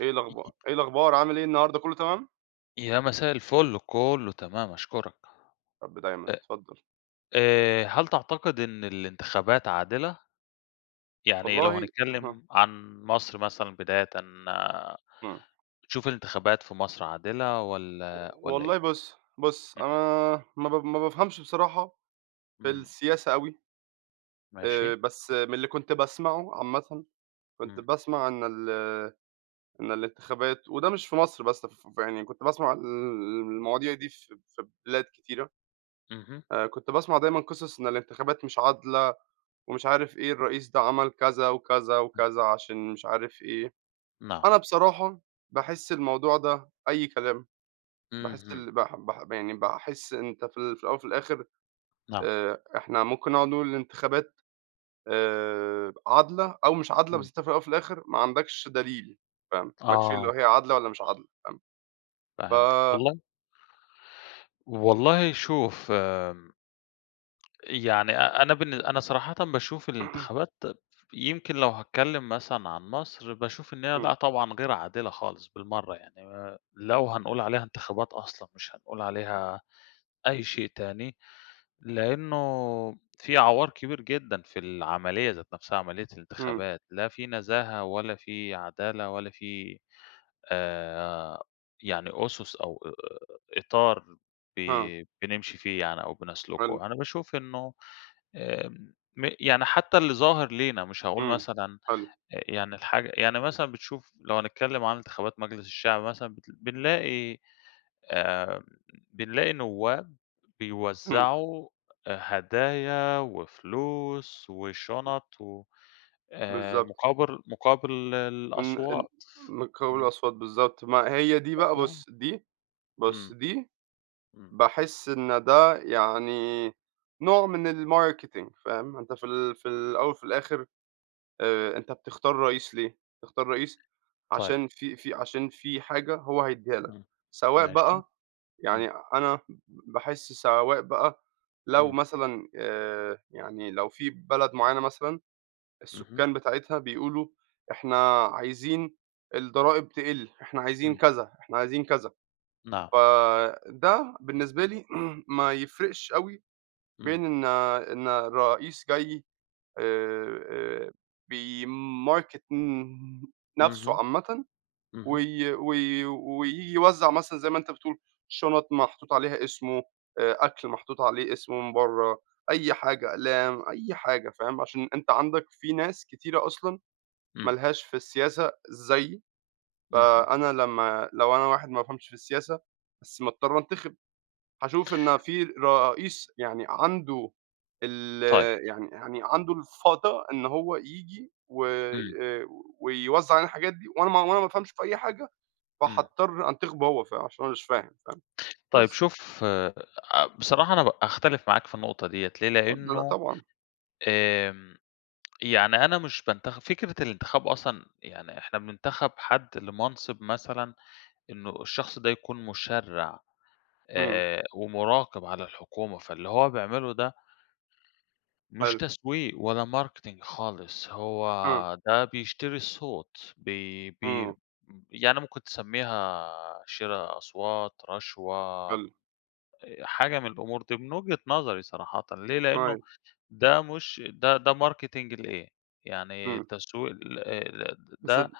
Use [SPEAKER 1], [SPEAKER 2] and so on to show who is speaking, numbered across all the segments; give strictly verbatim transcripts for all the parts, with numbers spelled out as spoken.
[SPEAKER 1] إيه الأخبار إيه الأخبار، عامل إيه النهاردة كله تمام؟
[SPEAKER 2] يا مساء الفل. كله تمام، أشكُرك.
[SPEAKER 1] يارب دايمًا،
[SPEAKER 2] أ
[SPEAKER 1] اتفضّل.
[SPEAKER 2] آآ هل تعتقد إن الانتخابات عادلة؟ يعني لو
[SPEAKER 1] والله أها.
[SPEAKER 2] هنتكلّم عن مصر مثلًا بدايةً،
[SPEAKER 1] إمم.
[SPEAKER 2] بتشوف الانتخابات في مصر عادلة،
[SPEAKER 1] و
[SPEAKER 2] والّا والّا إيه؟
[SPEAKER 1] والله بُص بُص، أنا
[SPEAKER 2] إمم.
[SPEAKER 1] ما ب ما بافهمش بصراحة في
[SPEAKER 2] إمم.
[SPEAKER 1] السياسة أوي. آآ
[SPEAKER 2] ماشي.
[SPEAKER 1] بس من اللي كنت باسمعه عامةً، كنت
[SPEAKER 2] إمم.
[SPEAKER 1] باسمع عن ال إن الانتخابات، وده مش في مصر بس ف في يعني كنت باسمع ال المواضيع دي في في بلاد كتيرة.
[SPEAKER 2] اهم.
[SPEAKER 1] آآ كنت باسمع دايمًا قصص، إن الانتخابات مش عادلة، ومش عارف إيه، الرئيس ده عمل كذا، وكذا،
[SPEAKER 2] إمم.
[SPEAKER 1] وكذا عشان مش عارف إيه.
[SPEAKER 2] نعم.
[SPEAKER 1] أنا بصراحة باحس الموضوع ده أي كلام. باحس
[SPEAKER 2] اهم.
[SPEAKER 1] ال بح بح يعني باحس إن أنت في ال في الأول وفي الآخر
[SPEAKER 2] نعم.
[SPEAKER 1] آآ إحنا ممكن نقعد نقول الانتخابات آآ عادلة، أو مش عادلة، بس
[SPEAKER 2] إمم.
[SPEAKER 1] أنت في الأول وفي الآخر ما عندكش دليل فاهم؟ ما لكش اللي
[SPEAKER 2] آه.
[SPEAKER 1] هي عادلة والّا مش عادلة فاهم؟ ف
[SPEAKER 2] فهمتك. والله والله شوف... يعني أ أنا بالن أنا صراحةً باشوف الانتخابات يمكن لو هاتكلّم مثلًا عن مصر، باشوف إن هي
[SPEAKER 1] إمم.
[SPEAKER 2] لأ طبعًا غير عادلة خالص بالمرّة. يعني آآ لو هنقول عليها انتخابات أصلًا، مش هنقول عليها أي شيء تاني. لإنه في عَوار كبير جدًا في العملية ذات نفسها، عملية
[SPEAKER 1] إمم.
[SPEAKER 2] الانتخابات. لا في نزاهة، ولا في عدالة، ولا في آآ يعني أُسُس، أو إطار ب
[SPEAKER 1] ها.
[SPEAKER 2] بنمشي فيه يعني، أو
[SPEAKER 1] حلو.
[SPEAKER 2] بنَسلُكه. أنا باشوف إنه آآ م يعني حتّى اللي ظاهر لينا، مش هاقول
[SPEAKER 1] إمم.
[SPEAKER 2] مثلًا
[SPEAKER 1] حلو.
[SPEAKER 2] أ يعني الحاجة يعني مثلًا بتشوف لو هنتكلّم عن انتخابات مجلس الشعب مثلًا، بت بنلاقي آآ بنلاقي نوّاب
[SPEAKER 1] إمم.
[SPEAKER 2] بيوزّعوا أ هدايا، وفلوس، وشُنط، وآآ
[SPEAKER 1] بالضبط.
[SPEAKER 2] مُقابر مُقابل
[SPEAKER 1] إن إن
[SPEAKER 2] الأصوات
[SPEAKER 1] م مٌقابل
[SPEAKER 2] إمم.
[SPEAKER 1] الأصوات بالضبط. ما هي دي بقى
[SPEAKER 2] [unintelligible]
[SPEAKER 1] بُص دي بُص،
[SPEAKER 2] إمم.
[SPEAKER 1] دي
[SPEAKER 2] إمم.
[SPEAKER 1] باحس إن ده يعني نوع من الmarketing فاهم؟ أنت في ال في ال الأول وفي الآخر آآ أنت بتختار رئيس ليه؟ بتختار رئيس
[SPEAKER 2] طيب.
[SPEAKER 1] عشان في في عشان في حاجة هو هيدّيها لك
[SPEAKER 2] إمم.
[SPEAKER 1] سواء
[SPEAKER 2] ماشي.
[SPEAKER 1] بقى
[SPEAKER 2] إمم.
[SPEAKER 1] يعني أنا باحس سواء بقى لو
[SPEAKER 2] إمم.
[SPEAKER 1] مثلًا آآ يعني لو في بلد معيّنة مثلًا
[SPEAKER 2] اهم.
[SPEAKER 1] السكان بتاعتها بيقولوا إحنا عايزين الضرائب تقل، إحنا عايزين
[SPEAKER 2] إمم.
[SPEAKER 1] كذا، إحنا عايزين كذا.
[SPEAKER 2] نعم.
[SPEAKER 1] فده بالنسبة لي ما يفرقش أوي
[SPEAKER 2] إمم.
[SPEAKER 1] بين إن إن الرئيس جاي آآ بيmarket م نفسه
[SPEAKER 2] اهم.
[SPEAKER 1] عامةً،
[SPEAKER 2] اهم.
[SPEAKER 1] وي وي وييجي يوزّع مثلًا زي ما أنت بتقول شُنَط محطوط عليها اسمه، آآ أكل محطوط عليه اسمه من برّه، أي حاجة أقلام، أي حاجة فاهم؟ عشان أنت عندك في ناس كتيرة أصلًا ما
[SPEAKER 2] إمم.
[SPEAKER 1] لهاش في السياسة زيّي.
[SPEAKER 2] اهم.
[SPEAKER 1] فأنا لمّا لو أنا واحد ما بافهمش في السياسة، بس مضطر أنتِخب. هاشوف إن في رئيس يعني عنده ال
[SPEAKER 2] طيب.
[SPEAKER 1] يعني يعني عنده الفَضَى إن هو ييجي
[SPEAKER 2] إمم.
[SPEAKER 1] وآآ ويوزّع علينا الحاجات دي، وأنا ما وأنا ما أفهمش في أي حاجة،
[SPEAKER 2] إمم.
[SPEAKER 1] فحاضطر أنتخبه هو. ف عشان أنا مش فاهم فاهم؟
[SPEAKER 2] طيب،
[SPEAKER 1] بس.
[SPEAKER 2] شوف أ بصراحة أنا ب أختلف معاك في النقطة ديَّة ليه؟
[SPEAKER 1] [unintelligible] لأ
[SPEAKER 2] لإنه
[SPEAKER 1] طبعًا.
[SPEAKER 2] آمم يعني أنا مش بانتخب. فكرة الانتخاب أصلًا يعني إحنا بننتخب حد لمَنصِب مثلًا إنه الشخص ده يكون مُشرّع،
[SPEAKER 1] إمم.
[SPEAKER 2] آآ ومُراقِب على الحكومة. فاللي هو بيعمله ده مش
[SPEAKER 1] حلو.
[SPEAKER 2] تسويق، ولا marketing خالص. هو
[SPEAKER 1] آه.
[SPEAKER 2] ده بيشتري الصوت، بي بي
[SPEAKER 1] إمم.
[SPEAKER 2] يعني ممكن تسمّيها شِرا أصوات، رشوة
[SPEAKER 1] حلو.
[SPEAKER 2] أ حاجة من الأمور دي من وجهة نظري صراحةً ليه؟ لإنه
[SPEAKER 1] أيوه.
[SPEAKER 2] ده مش ده ده marketing لإيه؟ يعني
[SPEAKER 1] إمم.
[SPEAKER 2] تسويق لإيه ل
[SPEAKER 1] بس
[SPEAKER 2] ده
[SPEAKER 1] د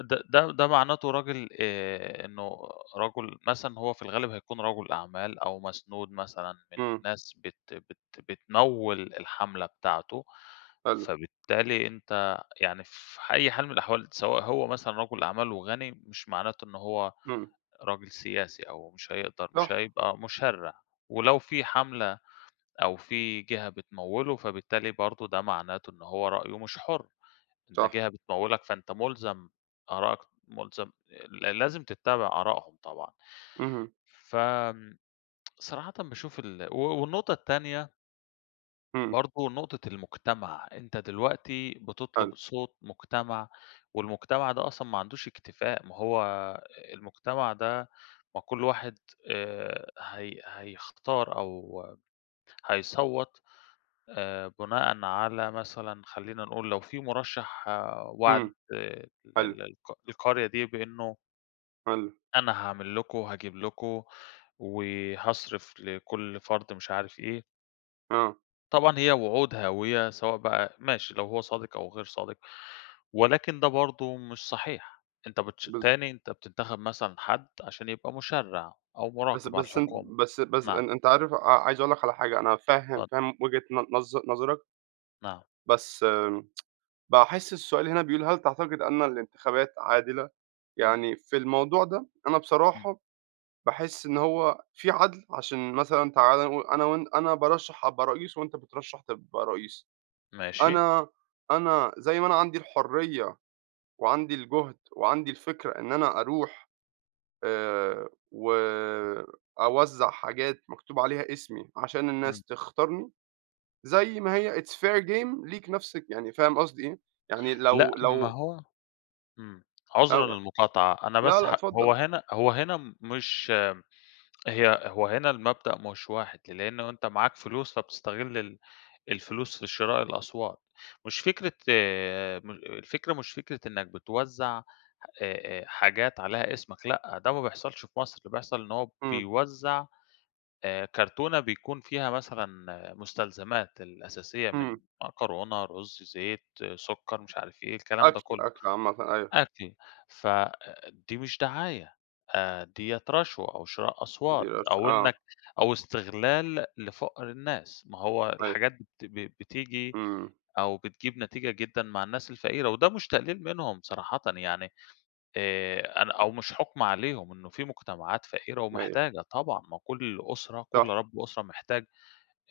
[SPEAKER 2] ده ده ده مَعناته راجل آآ إنه رَجُل مثلًا هو في الغالب هيكون رَجُل أعمال، أو مسنود مثلًا من
[SPEAKER 1] إمم.
[SPEAKER 2] ناس بت بت بتموِّل الحَملة بتاعته.
[SPEAKER 1] حلو.
[SPEAKER 2] فبالتالي أنت يعني في أي حال من الأحوال، سواء هو مثلًا رَجُل أعمال وغَني، مش معناته إنه هو
[SPEAKER 1] إمم.
[SPEAKER 2] راجل سياسي، أو مش هيقدر مش
[SPEAKER 1] صح.
[SPEAKER 2] هيبقى مُشرّع. ولو في حَملة، أو في جهة بتموِّله، فبالتالي برضه ده معناته إن هو رأيه مش حُر. أنت
[SPEAKER 1] صح.
[SPEAKER 2] جهة بتموِّلك، فأنت مُلزَم آرائك ملزم ل لازم تتّبع آرائهم طبعًا.
[SPEAKER 1] اهم.
[SPEAKER 2] فآمم صراحةً باشوف ال و والنقطة التانية
[SPEAKER 1] إمم.
[SPEAKER 2] برضه نقطة المجتمع، أنت دلوقتي
[SPEAKER 1] حلو.
[SPEAKER 2] بتطلب صوت مجتمع, والمجتمع ده أصلًا ما عندوش اكتفاء، ما هو المجتمع ده ما كل واحد آآ هي هيختار أو هيصوَّت آآ بُناءً على مثلًا خلّينا نقول لو في مُرَشح وعد
[SPEAKER 1] إمم،
[SPEAKER 2] ال
[SPEAKER 1] حلو.
[SPEAKER 2] ال الق القرية دي بإنه
[SPEAKER 1] حلو.
[SPEAKER 2] أنا هاعمل لكم، وهاجيب لكم، وهاصرف لكل فرد مش عارف إيه.
[SPEAKER 1] آه.
[SPEAKER 2] طبعًا هي وعود هاوية سواء بقى ماشي لو هو صادق أو غير صادق، ولكن ده برضه مش صحيح، أنت بتش
[SPEAKER 1] بالض
[SPEAKER 2] تاني أنت بتنتخب مثلًا حد عشان يبقى مُشَرِّع أو
[SPEAKER 1] بس
[SPEAKER 2] مُراقِب على
[SPEAKER 1] بس أن
[SPEAKER 2] الحكومة،
[SPEAKER 1] بس بس
[SPEAKER 2] نعم.
[SPEAKER 1] أن أنت عارف ع عايز أقول لك على حاجة، أنا فاهم
[SPEAKER 2] اتفضل.
[SPEAKER 1] فاهم وجهة ن نظ نظرك.
[SPEAKER 2] نعم.
[SPEAKER 1] بس آمم، باحس السؤال هنا بيقول هل تعتقد أن الانتخابات عادلة؟
[SPEAKER 2] إمم.
[SPEAKER 1] يعني في الموضوع ده أنا
[SPEAKER 2] إمم.
[SPEAKER 1] بصراحة باحس إن هو في عدل عشان مثلًا تعالَ نقو أنا وأن أنا بارَشَح أبقى رئيس وأنت بترَشَح تبقى رئيس.
[SPEAKER 2] ماشي.
[SPEAKER 1] أنا أنا زي ما أنا عندي الحرية، وعندي الجهد وعندي الفكرة إن أنا أروح آآ وأوزع حاجات مكتوب عليها إسمي، عشان الناس
[SPEAKER 2] إمم.
[SPEAKER 1] تختارني، زي ما هي it's fair game ليك نفس يعني فاهم قصدي إيه؟ يعني
[SPEAKER 2] لأ،
[SPEAKER 1] لو
[SPEAKER 2] ما
[SPEAKER 1] لو
[SPEAKER 2] هو امم،
[SPEAKER 1] أو
[SPEAKER 2] عذرًا للمقاطعة، أنا
[SPEAKER 1] لا
[SPEAKER 2] بس
[SPEAKER 1] لأ،
[SPEAKER 2] هَ هو
[SPEAKER 1] اتفضل.
[SPEAKER 2] هنا هو هنا مش هي هو هنا المبدأ مش واحد لأنه أنت معاك فلوس فبتستغل ال الفلوس في شراء الأصوات، مش فكرة م الفكرة مش فكرة إنك بتوزع آآ آآ حاجات عليها إسمك، لأ، ده ما بيحصلش في مصر، اللي بيحصل إن هو
[SPEAKER 1] إمم.
[SPEAKER 2] بيوزع آآ كرتونة بيكون فيها مثلًا مستلزمات الأساسية من
[SPEAKER 1] إمم.
[SPEAKER 2] مكرونة، رز، زيت، سكر، مش عارف إيه الكلام ده
[SPEAKER 1] أكل،
[SPEAKER 2] كله،
[SPEAKER 1] أكل عامةً، أيوه.
[SPEAKER 2] أكل، فدي مش دعاية آآ دِيَّة رشوة أو شراء أصوات
[SPEAKER 1] بيرش
[SPEAKER 2] أو
[SPEAKER 1] آه.
[SPEAKER 2] إنك أو استغلال لفقر الناس، ما هو
[SPEAKER 1] أيوه.
[SPEAKER 2] الحاجات بت ب بتيجي
[SPEAKER 1] إمم.
[SPEAKER 2] أو بتجيب نتيجة جدًا مع الناس الفقيرة وده مش تقليل منهم صراحةً يعني آآ أنا أو مش حكم عليهم إنه في مجتمعات فقيرة
[SPEAKER 1] أيوه.
[SPEAKER 2] ومحتاجة، طبعًا، ما كل أسرة، كل
[SPEAKER 1] صح.
[SPEAKER 2] رب أسرة محتاج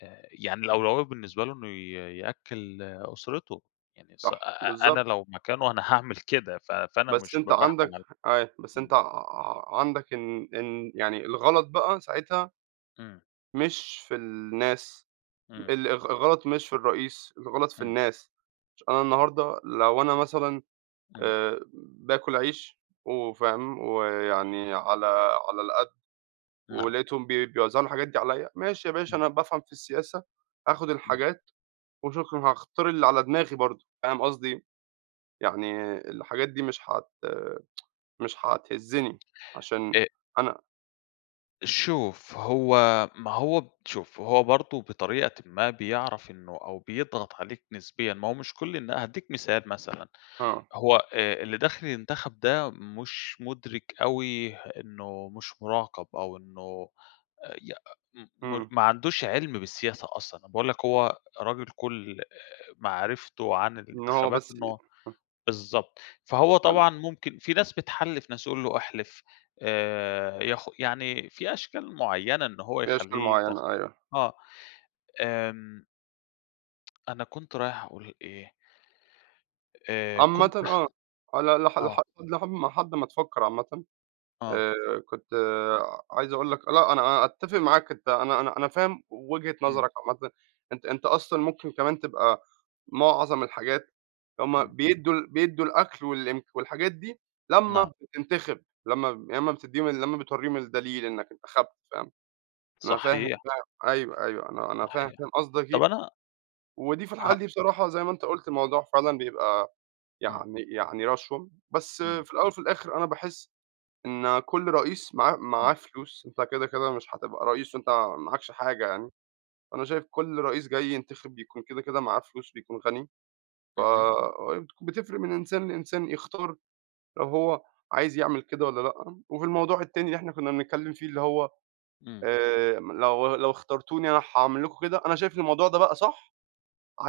[SPEAKER 2] آآ يعني الأولوية بالنسبة له إنه ي يأكل أسرته، يعني ص أ
[SPEAKER 1] صح،
[SPEAKER 2] أنا
[SPEAKER 1] بالضبط.
[SPEAKER 2] لو مكانه أنا هاعمل كده، ف فأنا
[SPEAKER 1] بس
[SPEAKER 2] مش ب
[SPEAKER 1] أنت عندك
[SPEAKER 2] باحكم عل
[SPEAKER 1] أيوه، بس
[SPEAKER 2] امم.
[SPEAKER 1] أنت ع عندك إن إن يعني الغلط بقى ساعتها
[SPEAKER 2] إمم.
[SPEAKER 1] مش في الناس،
[SPEAKER 2] إمم.
[SPEAKER 1] ال الغ الغلط مش في الرئيس، الغلط في
[SPEAKER 2] إمم.
[SPEAKER 1] الناس، ش أنا النهاردة لو أنا مثلًا
[SPEAKER 2] إمم.
[SPEAKER 1] آآ باكل عيش وفاهم ويعني على على القد،
[SPEAKER 2] نعم.
[SPEAKER 1] ولاقيتهم بي بيوزعوا الحاجات دي عليَّ، ماشي يا باشا
[SPEAKER 2] إمم.
[SPEAKER 1] أنا بافهم في السياسة، آخد الحاجات، وشكرًا هاختار اللي على دماغي برضه، فاهم قصدي أيه؟ يعني الحاجات دي مش هت مش هتهزني عشان
[SPEAKER 2] أ
[SPEAKER 1] أنا
[SPEAKER 2] شوف هو ما هو شوف، هو برضو بطريقةً ما بيعرف إنه أو بيضغط عليك نسبيًا ما هو مش كل إن هأديك مثال مثلًا،
[SPEAKER 1] آه.
[SPEAKER 2] هو آآ، اللي داخل ينتخب ده مش مدرك أوي إنه مش مراقب أو إنه ي م م
[SPEAKER 1] امم.
[SPEAKER 2] ما عندوش علم بالسياسة أصلًا، انا بأقول لك هو راجل كل آآ، معرفته عن
[SPEAKER 1] إن هو
[SPEAKER 2] الانتخابات
[SPEAKER 1] بس ي
[SPEAKER 2] إنه
[SPEAKER 1] ه
[SPEAKER 2] بالضبط، فهو
[SPEAKER 1] حلو.
[SPEAKER 2] طبعًا ممكن في ناس بتحلف ناس، يقول له: "أحلف." آآ، ياخ يعني في أشكال معينة إن هو
[SPEAKER 1] في أشكال
[SPEAKER 2] يخليه ينتخب.
[SPEAKER 1] معينة، أيوه.
[SPEAKER 2] آه، آمم أنا كنت رايح أقول إيه؟ آآ،
[SPEAKER 1] عامةً
[SPEAKER 2] كنت
[SPEAKER 1] آه، على ل لح
[SPEAKER 2] آه.
[SPEAKER 1] لحم لحد ما تفكر عامةً
[SPEAKER 2] آه.
[SPEAKER 1] آآ، كنت عايز أقول لك لأ، أنا أنا أتفق معاك. أنت أنا أنا أنا فاهم وجهة
[SPEAKER 2] امم.
[SPEAKER 1] نظرك عامةً. أنت أنت أصلًا ممكن كمان تبقى معظم الحاجات هُم
[SPEAKER 2] امم.
[SPEAKER 1] بيدوا بيدوا الأكل والإمك والحاجات دي لما
[SPEAKER 2] نعم.
[SPEAKER 1] بتنتخب، لما لما بتديهم، لما بتوريهم الدليل إنك انتخبت، فاهم. أنا فاهم
[SPEAKER 2] صحيح.
[SPEAKER 1] ده أيوه أيوه، أنا أنا فاهم
[SPEAKER 2] صحيح.
[SPEAKER 1] فاهم قصدك
[SPEAKER 2] طب،
[SPEAKER 1] إيه،
[SPEAKER 2] أنا
[SPEAKER 1] ودي في الحالة
[SPEAKER 2] هأ
[SPEAKER 1] دي بصراحة زي ما أنت قلت الموضوع فعلًا بيبقى
[SPEAKER 2] امم.
[SPEAKER 1] يعني يعني رشوة، بس
[SPEAKER 2] امم.
[SPEAKER 1] في الأول وفي الآخر أنا باحس إن كل رئيس معاه معاه
[SPEAKER 2] امم.
[SPEAKER 1] فلوس. أنت كده كده مش هتبقى رئيس وأنت معاكش حاجة يعني، أنا شايف كل رئيس جاي ينتخب بيكون كده كده معاه فلوس، بيكون غني،
[SPEAKER 2] اهم.
[SPEAKER 1] فبتفرق من إنسان لإنسان يختار لو هو عايز يعمل كده والّا لأ. وفي الموضوع التاني اللي إحنا كنا بنتكلم فيه، اللي هو
[SPEAKER 2] امم.
[SPEAKER 1] آآ، لو لو اخترتوني أنا هأعمل لكم كده، أنا شايف الموضوع ده بقى صح،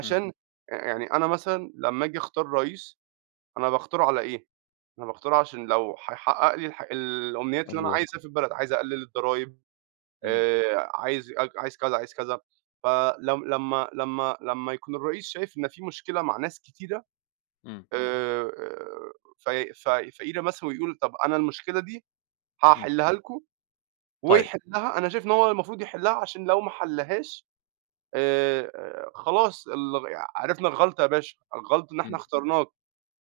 [SPEAKER 2] امم.
[SPEAKER 1] يعني أنا مثلًا لما آجي أختار رئيس أنا باختاره على ايه؟ أنا باختاره عشان لو هيحقق لي الح الأمنيات اللي أنا
[SPEAKER 2] حلوة.
[SPEAKER 1] عايزها في البلد، عايز أقلل الضرايب،
[SPEAKER 2] امم.
[SPEAKER 1] آآ، عايز اك عايز كذا، عايز كذا. فلما لما لما يكون الرئيس شايف إن في مشكلة مع ناس كتيرة
[SPEAKER 2] امم.
[SPEAKER 1] آآ، ف ف فقيرة مثلًا ويقول: "طب، أنا المشكلة دي
[SPEAKER 2] امم.
[SPEAKER 1] هأحلها لكم."
[SPEAKER 2] طيب.
[SPEAKER 1] ويحلها، أنا شايف إن هو المفروض يحلها، عشان لو ما حلهاش آآ، خلاص ال عرفنا الغلطة يا باشا، الغلط إن إحنا
[SPEAKER 2] امم.
[SPEAKER 1] اخترناك.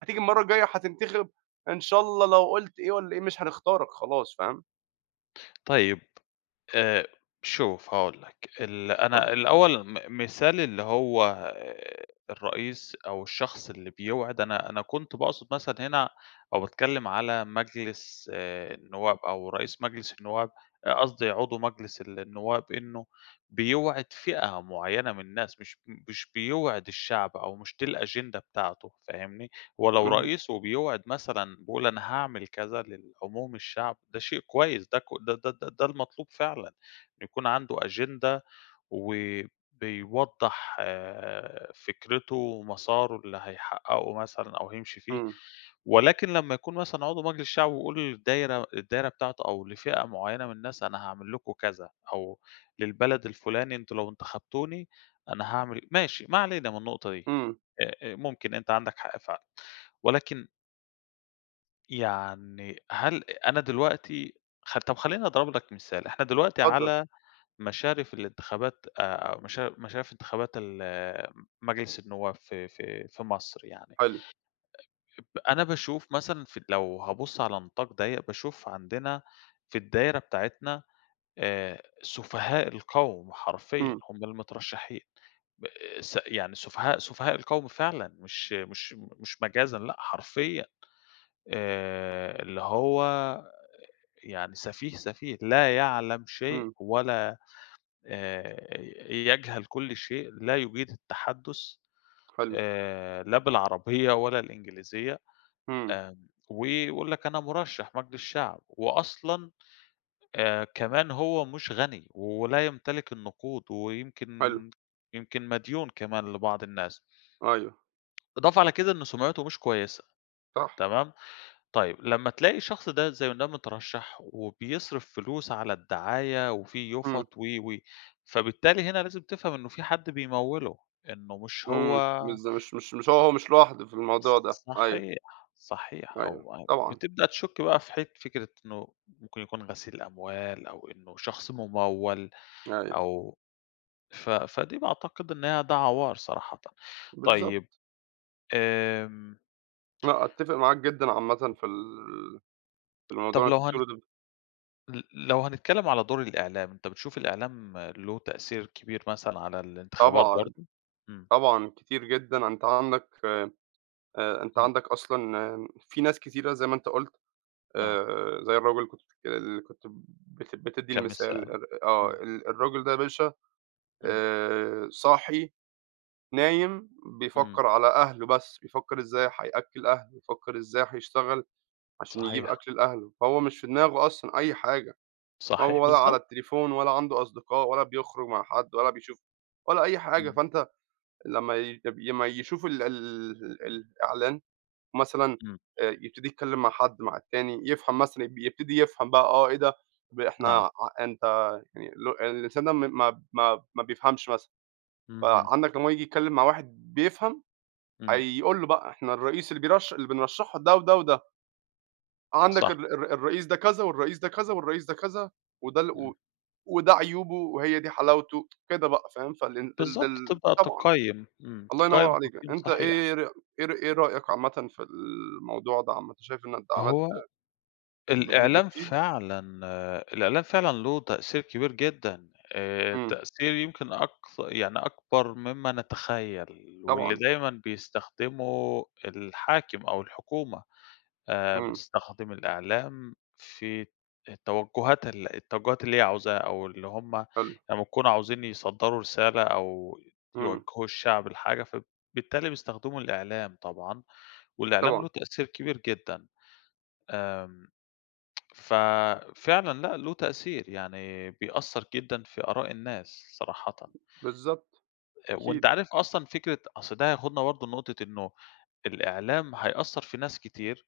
[SPEAKER 1] هتيجي المرة الجاية هتنتخب، إن شاء الله لو قلت إيه والّا إيه، مش هنختارك خلاص، فاهم؟
[SPEAKER 2] طيب، آآ، شوف هاقول لك. ال
[SPEAKER 1] اتفضَّل.
[SPEAKER 2] أنا الأوّل م مثال اللي هو الرئيس أو الشخص اللي بيوعِد، أنا أنا كنت باقصد مثلًا هنا أو باتكلم على مجلس آآ النوّاب أو رئيس مجلس النوّاب، قصْدي عضو مجلس النوّاب إنه بيوعد فئة معينة من الناس، مش مش بيوعِد الشعب أو مش دي الأجندة بتاعته، فاهمني؟ ولو
[SPEAKER 1] اهم.
[SPEAKER 2] رئيس وبيوعِد مثلًا، بيقول أنا هاعمل كذا للعموم الشعب، ده شيء كويّس، ده ك ده ده ده المطلوب فعلًا، إن يكون عَنده أجندة و بيوضَّح فِكرته ومسارُه اللي هيحقَّقه مثلًا أو هيمشي فيه،
[SPEAKER 1] إمم.
[SPEAKER 2] ولكن لما يكون مثلًا عضو مجلس الشعب، ويقول الدايرة الدايرة بتاعته أو لفئة معيَّنة من الناس أنا هاعمل لكم كذا أو للبلد الفُلاني، أنتم لو انتخبتوني، أنا هاعمل ماشي، ما علينا من النقطة دي،
[SPEAKER 1] إمم.
[SPEAKER 2] آآ ممكن أنت عَندك حق فعلًا ولكن يعني، هل أنا دلوقتي، خ طَب خلّيني أضرب لك مثال، إحنا دلوقتي
[SPEAKER 1] اتفضَّل.
[SPEAKER 2] على مشارف الإنتخابات، آآ مشا مشارف إنتخابات ال مجلس النواب في في في مصر يعني.
[SPEAKER 1] حلو.
[SPEAKER 2] أ أنا باشوف مثلًا في لو هابص على نطاق ضيَّق، باشوف عندنا في الدايرة بتاعتنا آآ، سُفهاء القَوم، حرفيًا،
[SPEAKER 1] إمم.
[SPEAKER 2] هُم المترشَّحين، ب س يعني سُفهاء سُفهاء القَوم فعلًا، مش مش مش مجازًا، لأ حرفيًا آآ، اللي هو يعني سفيه، سفيه، لا يعلَم شيء
[SPEAKER 1] إمم.
[SPEAKER 2] ولا، آآ يجهل كل شيء، لا يُجيد التحدُث
[SPEAKER 1] حلو.
[SPEAKER 2] آآ لا بالعربية ولا الإنجليزية،
[SPEAKER 1] إمم.
[SPEAKER 2] آمم ويقول لك أنا مُرشَّح مجلس شعب، وأصلًا آآ كمان هو مش غني ولا يمتلِك النقود
[SPEAKER 1] حلو.
[SPEAKER 2] ويمكن يمكن مديون كمان لبعض الناس.
[SPEAKER 1] أيوه.
[SPEAKER 2] إضافة على كده إن سُمعته مش كويّسة،
[SPEAKER 1] صح.
[SPEAKER 2] تمام؟ طيب، لمّا تلاقي شخص ده، زي ده مترشَّح وبيصرِف فلوس على الدعاية وفي
[SPEAKER 1] إمم.
[SPEAKER 2] يُفَط و، و، فبالتالي هنا لازم تفهَم إنه في حد بيموِّله، إنه مش هو
[SPEAKER 1] إمم. بالضب مش مش مش هو مش لوحده في
[SPEAKER 2] ص
[SPEAKER 1] الموضوع ده.
[SPEAKER 2] ص
[SPEAKER 1] أيوه.
[SPEAKER 2] صحيح، صحيح،
[SPEAKER 1] أيوه.
[SPEAKER 2] أو أو
[SPEAKER 1] طبعًا.
[SPEAKER 2] بتبدأ تشُك بقى في حت فكرة إنه ممكن يكون غسيل أموال أو إنه شخص مُموَّل
[SPEAKER 1] أيوه.
[SPEAKER 2] أو ف فدي باعتقد إنها ده عَوار صراحةً.
[SPEAKER 1] بالضبط.
[SPEAKER 2] طيب، آمم.
[SPEAKER 1] لأ أتّفق معاك جدًا عامةً في ال في الموضوع
[SPEAKER 2] طَب
[SPEAKER 1] اللي
[SPEAKER 2] لو
[SPEAKER 1] أنت
[SPEAKER 2] هنت
[SPEAKER 1] بتقوله ده.
[SPEAKER 2] ل لو هنتكلم على دور الإعلام، أنت بتشوف الإعلام له تأثير كبير مثلًا على الانتخابات
[SPEAKER 1] طبعًا،
[SPEAKER 2] برضه؟ امم.
[SPEAKER 1] طبعًا، كتير جدًا أنت عندك ف آآ أنت
[SPEAKER 2] امم.
[SPEAKER 1] عندك أصلًا في ناس كتيرة زي ما أنت قُلت
[SPEAKER 2] نعم.
[SPEAKER 1] آآ زي الراجل اللي كنت بتكل اللي كنت بت بتدي
[SPEAKER 2] كام
[SPEAKER 1] المثال
[SPEAKER 2] السعر،
[SPEAKER 1] ار آه،
[SPEAKER 2] امم.
[SPEAKER 1] ال الراجل ده يا باشا
[SPEAKER 2] إمم.
[SPEAKER 1] آآ صاحي، نايم،
[SPEAKER 2] إمم.
[SPEAKER 1] بيفكر على أهله بس، بيفكر إزاي هيأكل أهله، بيفكر إزاي هيشتغل عشان يجيب
[SPEAKER 2] صحيح.
[SPEAKER 1] أكل لأهله، فهو مش في دماغه أصلًا أي حاجة،
[SPEAKER 2] صحيح،
[SPEAKER 1] هو ولا على
[SPEAKER 2] بالضبط.
[SPEAKER 1] التليفون ولا عنده أصدقاء ولا بيخرج مع حد ولا بيشوف ولا أي حاجة،
[SPEAKER 2] إمم.
[SPEAKER 1] فأنت لمّا ي يب لمّا يشوف ال ال الإعلان مثلًا
[SPEAKER 2] إمم.
[SPEAKER 1] آآ يبتدي يتكلم مع حد، مع التاني، يفهم مثلًا يب يبتدي يفهم بقى، آه إيه ده ب إحنا
[SPEAKER 2] نعم.
[SPEAKER 1] ع أنت يعني اللي هو الإنسان ده م ما ما ما بيفهمش مثلًا،
[SPEAKER 2] اهم.
[SPEAKER 1] فعندك لمّا هو ييجي يتكلم مع واحد بيفهم
[SPEAKER 2] إمم.
[SPEAKER 1] هيقول له بقى إحنا الرئيس اللي بيرش اللي بنرشحه ده وده وده. عندك
[SPEAKER 2] صح.
[SPEAKER 1] ال الر الرئيس ده كذا والرئيس ده كذا والرئيس ده كذا، وده ال و
[SPEAKER 2] إمم.
[SPEAKER 1] وده عيوبه وهي دي حلاوته كده بقى، فاهم، فال ال
[SPEAKER 2] بالضبط،
[SPEAKER 1] دل
[SPEAKER 2] تبدأ
[SPEAKER 1] طبعًا.
[SPEAKER 2] تقيّم، امم،
[SPEAKER 1] الله ينور
[SPEAKER 2] تقيّم
[SPEAKER 1] عليك،
[SPEAKER 2] تقييم
[SPEAKER 1] أنت
[SPEAKER 2] صحيح.
[SPEAKER 1] إيه ر إيه ر إيه رأيك عامةً في الموضوع ده عامةً؟ شايف إن الدعامات
[SPEAKER 2] هو
[SPEAKER 1] ب ب
[SPEAKER 2] الإعلام
[SPEAKER 1] بتفيد؟
[SPEAKER 2] فعلًا الإعلام فعلًا له تأثير كبير جدًا، آآ
[SPEAKER 1] إمم.
[SPEAKER 2] التأثير يمكن أكث يعني أكبر مما نتخيل واللي
[SPEAKER 1] طبعًا.
[SPEAKER 2] دايمًا بيستخدمه الحاكم أو الحكومة، آآ
[SPEAKER 1] إمم.
[SPEAKER 2] بتستخدم الإعلام في التوجهات ال التوجهات اللي هي عاوزاها، أو اللي هم
[SPEAKER 1] حلو.
[SPEAKER 2] لمّا يكونوا عاوزين يصدروا رسالة أو
[SPEAKER 1] إمم.
[SPEAKER 2] يوجهوا الشعب لحاجة، فبالتالي بيستخدموا الإعلام طبعًا، والإعلام له
[SPEAKER 1] طبعًا.
[SPEAKER 2] تأثير كبير جدًا. آمم، ففعلًا لأ، له تأثير، يعني بيأثر جدًا في آراء الناس صراحةً.
[SPEAKER 1] بالضبط،
[SPEAKER 2] آآ وأنت
[SPEAKER 1] أكيد.
[SPEAKER 2] عارف أصلًا فكرة أصل ده هياخدنا برضه لنقطة إنه الإعلام هيأثر في ناس كتير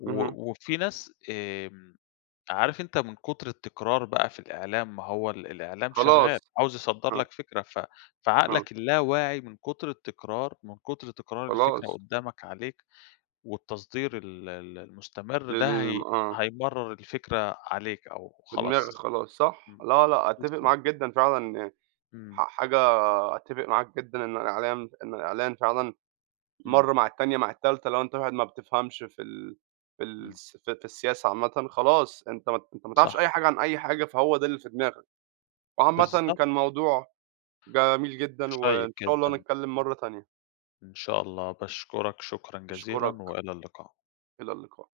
[SPEAKER 2] و
[SPEAKER 1] اهم.
[SPEAKER 2] وفي ناس، آمم، عارف أنت من كتر التكرار بقى في الإعلام، ما هو ال الإعلام شغال،
[SPEAKER 1] خلاص،
[SPEAKER 2] عاوز يصدر
[SPEAKER 1] آه.
[SPEAKER 2] لك فكرة، ف
[SPEAKER 1] آه.
[SPEAKER 2] فعقلك اللاواعي من كتر التكرار، من كتر تكرار الفكرة
[SPEAKER 1] خلاص.
[SPEAKER 2] قدامك عليك والتصدير ال ال المستمر ده
[SPEAKER 1] للم
[SPEAKER 2] هي
[SPEAKER 1] آه.
[SPEAKER 2] هيمرر الفكرة عليك أو
[SPEAKER 1] في دماغك
[SPEAKER 2] خلاص،
[SPEAKER 1] خلاص، صح؟
[SPEAKER 2] امم،
[SPEAKER 1] لا لأ، أتفق
[SPEAKER 2] بالضبط.
[SPEAKER 1] معاك جدًا فعلًا يعني،
[SPEAKER 2] إمم.
[SPEAKER 1] ح حاجة أتفق معاك جدًا إن الإعلام إن الإعلان فعلًا
[SPEAKER 2] إمم.
[SPEAKER 1] مرّة مع التانية مع التالتة، لو أنت واحد ما بتفهمش في ال في
[SPEAKER 2] إمم.
[SPEAKER 1] الس في في السياسة عامةً، خلاص أنت ما ت أنت ما تعرفش
[SPEAKER 2] صح.
[SPEAKER 1] أي حاجة عن أي حاجة فهو ده اللي في دماغك، وعامةً
[SPEAKER 2] بالضبط.
[SPEAKER 1] كان موضوع جميل جدًا
[SPEAKER 2] شيق
[SPEAKER 1] وإن شاء الله
[SPEAKER 2] جدًا. امم.
[SPEAKER 1] نتكلم مرّة تانية.
[SPEAKER 2] إن شاء الله، باشكُرك شكرًا جزيلًا
[SPEAKER 1] أشكُرك.
[SPEAKER 2] وإلى اللقاء.
[SPEAKER 1] إلى اللقاء.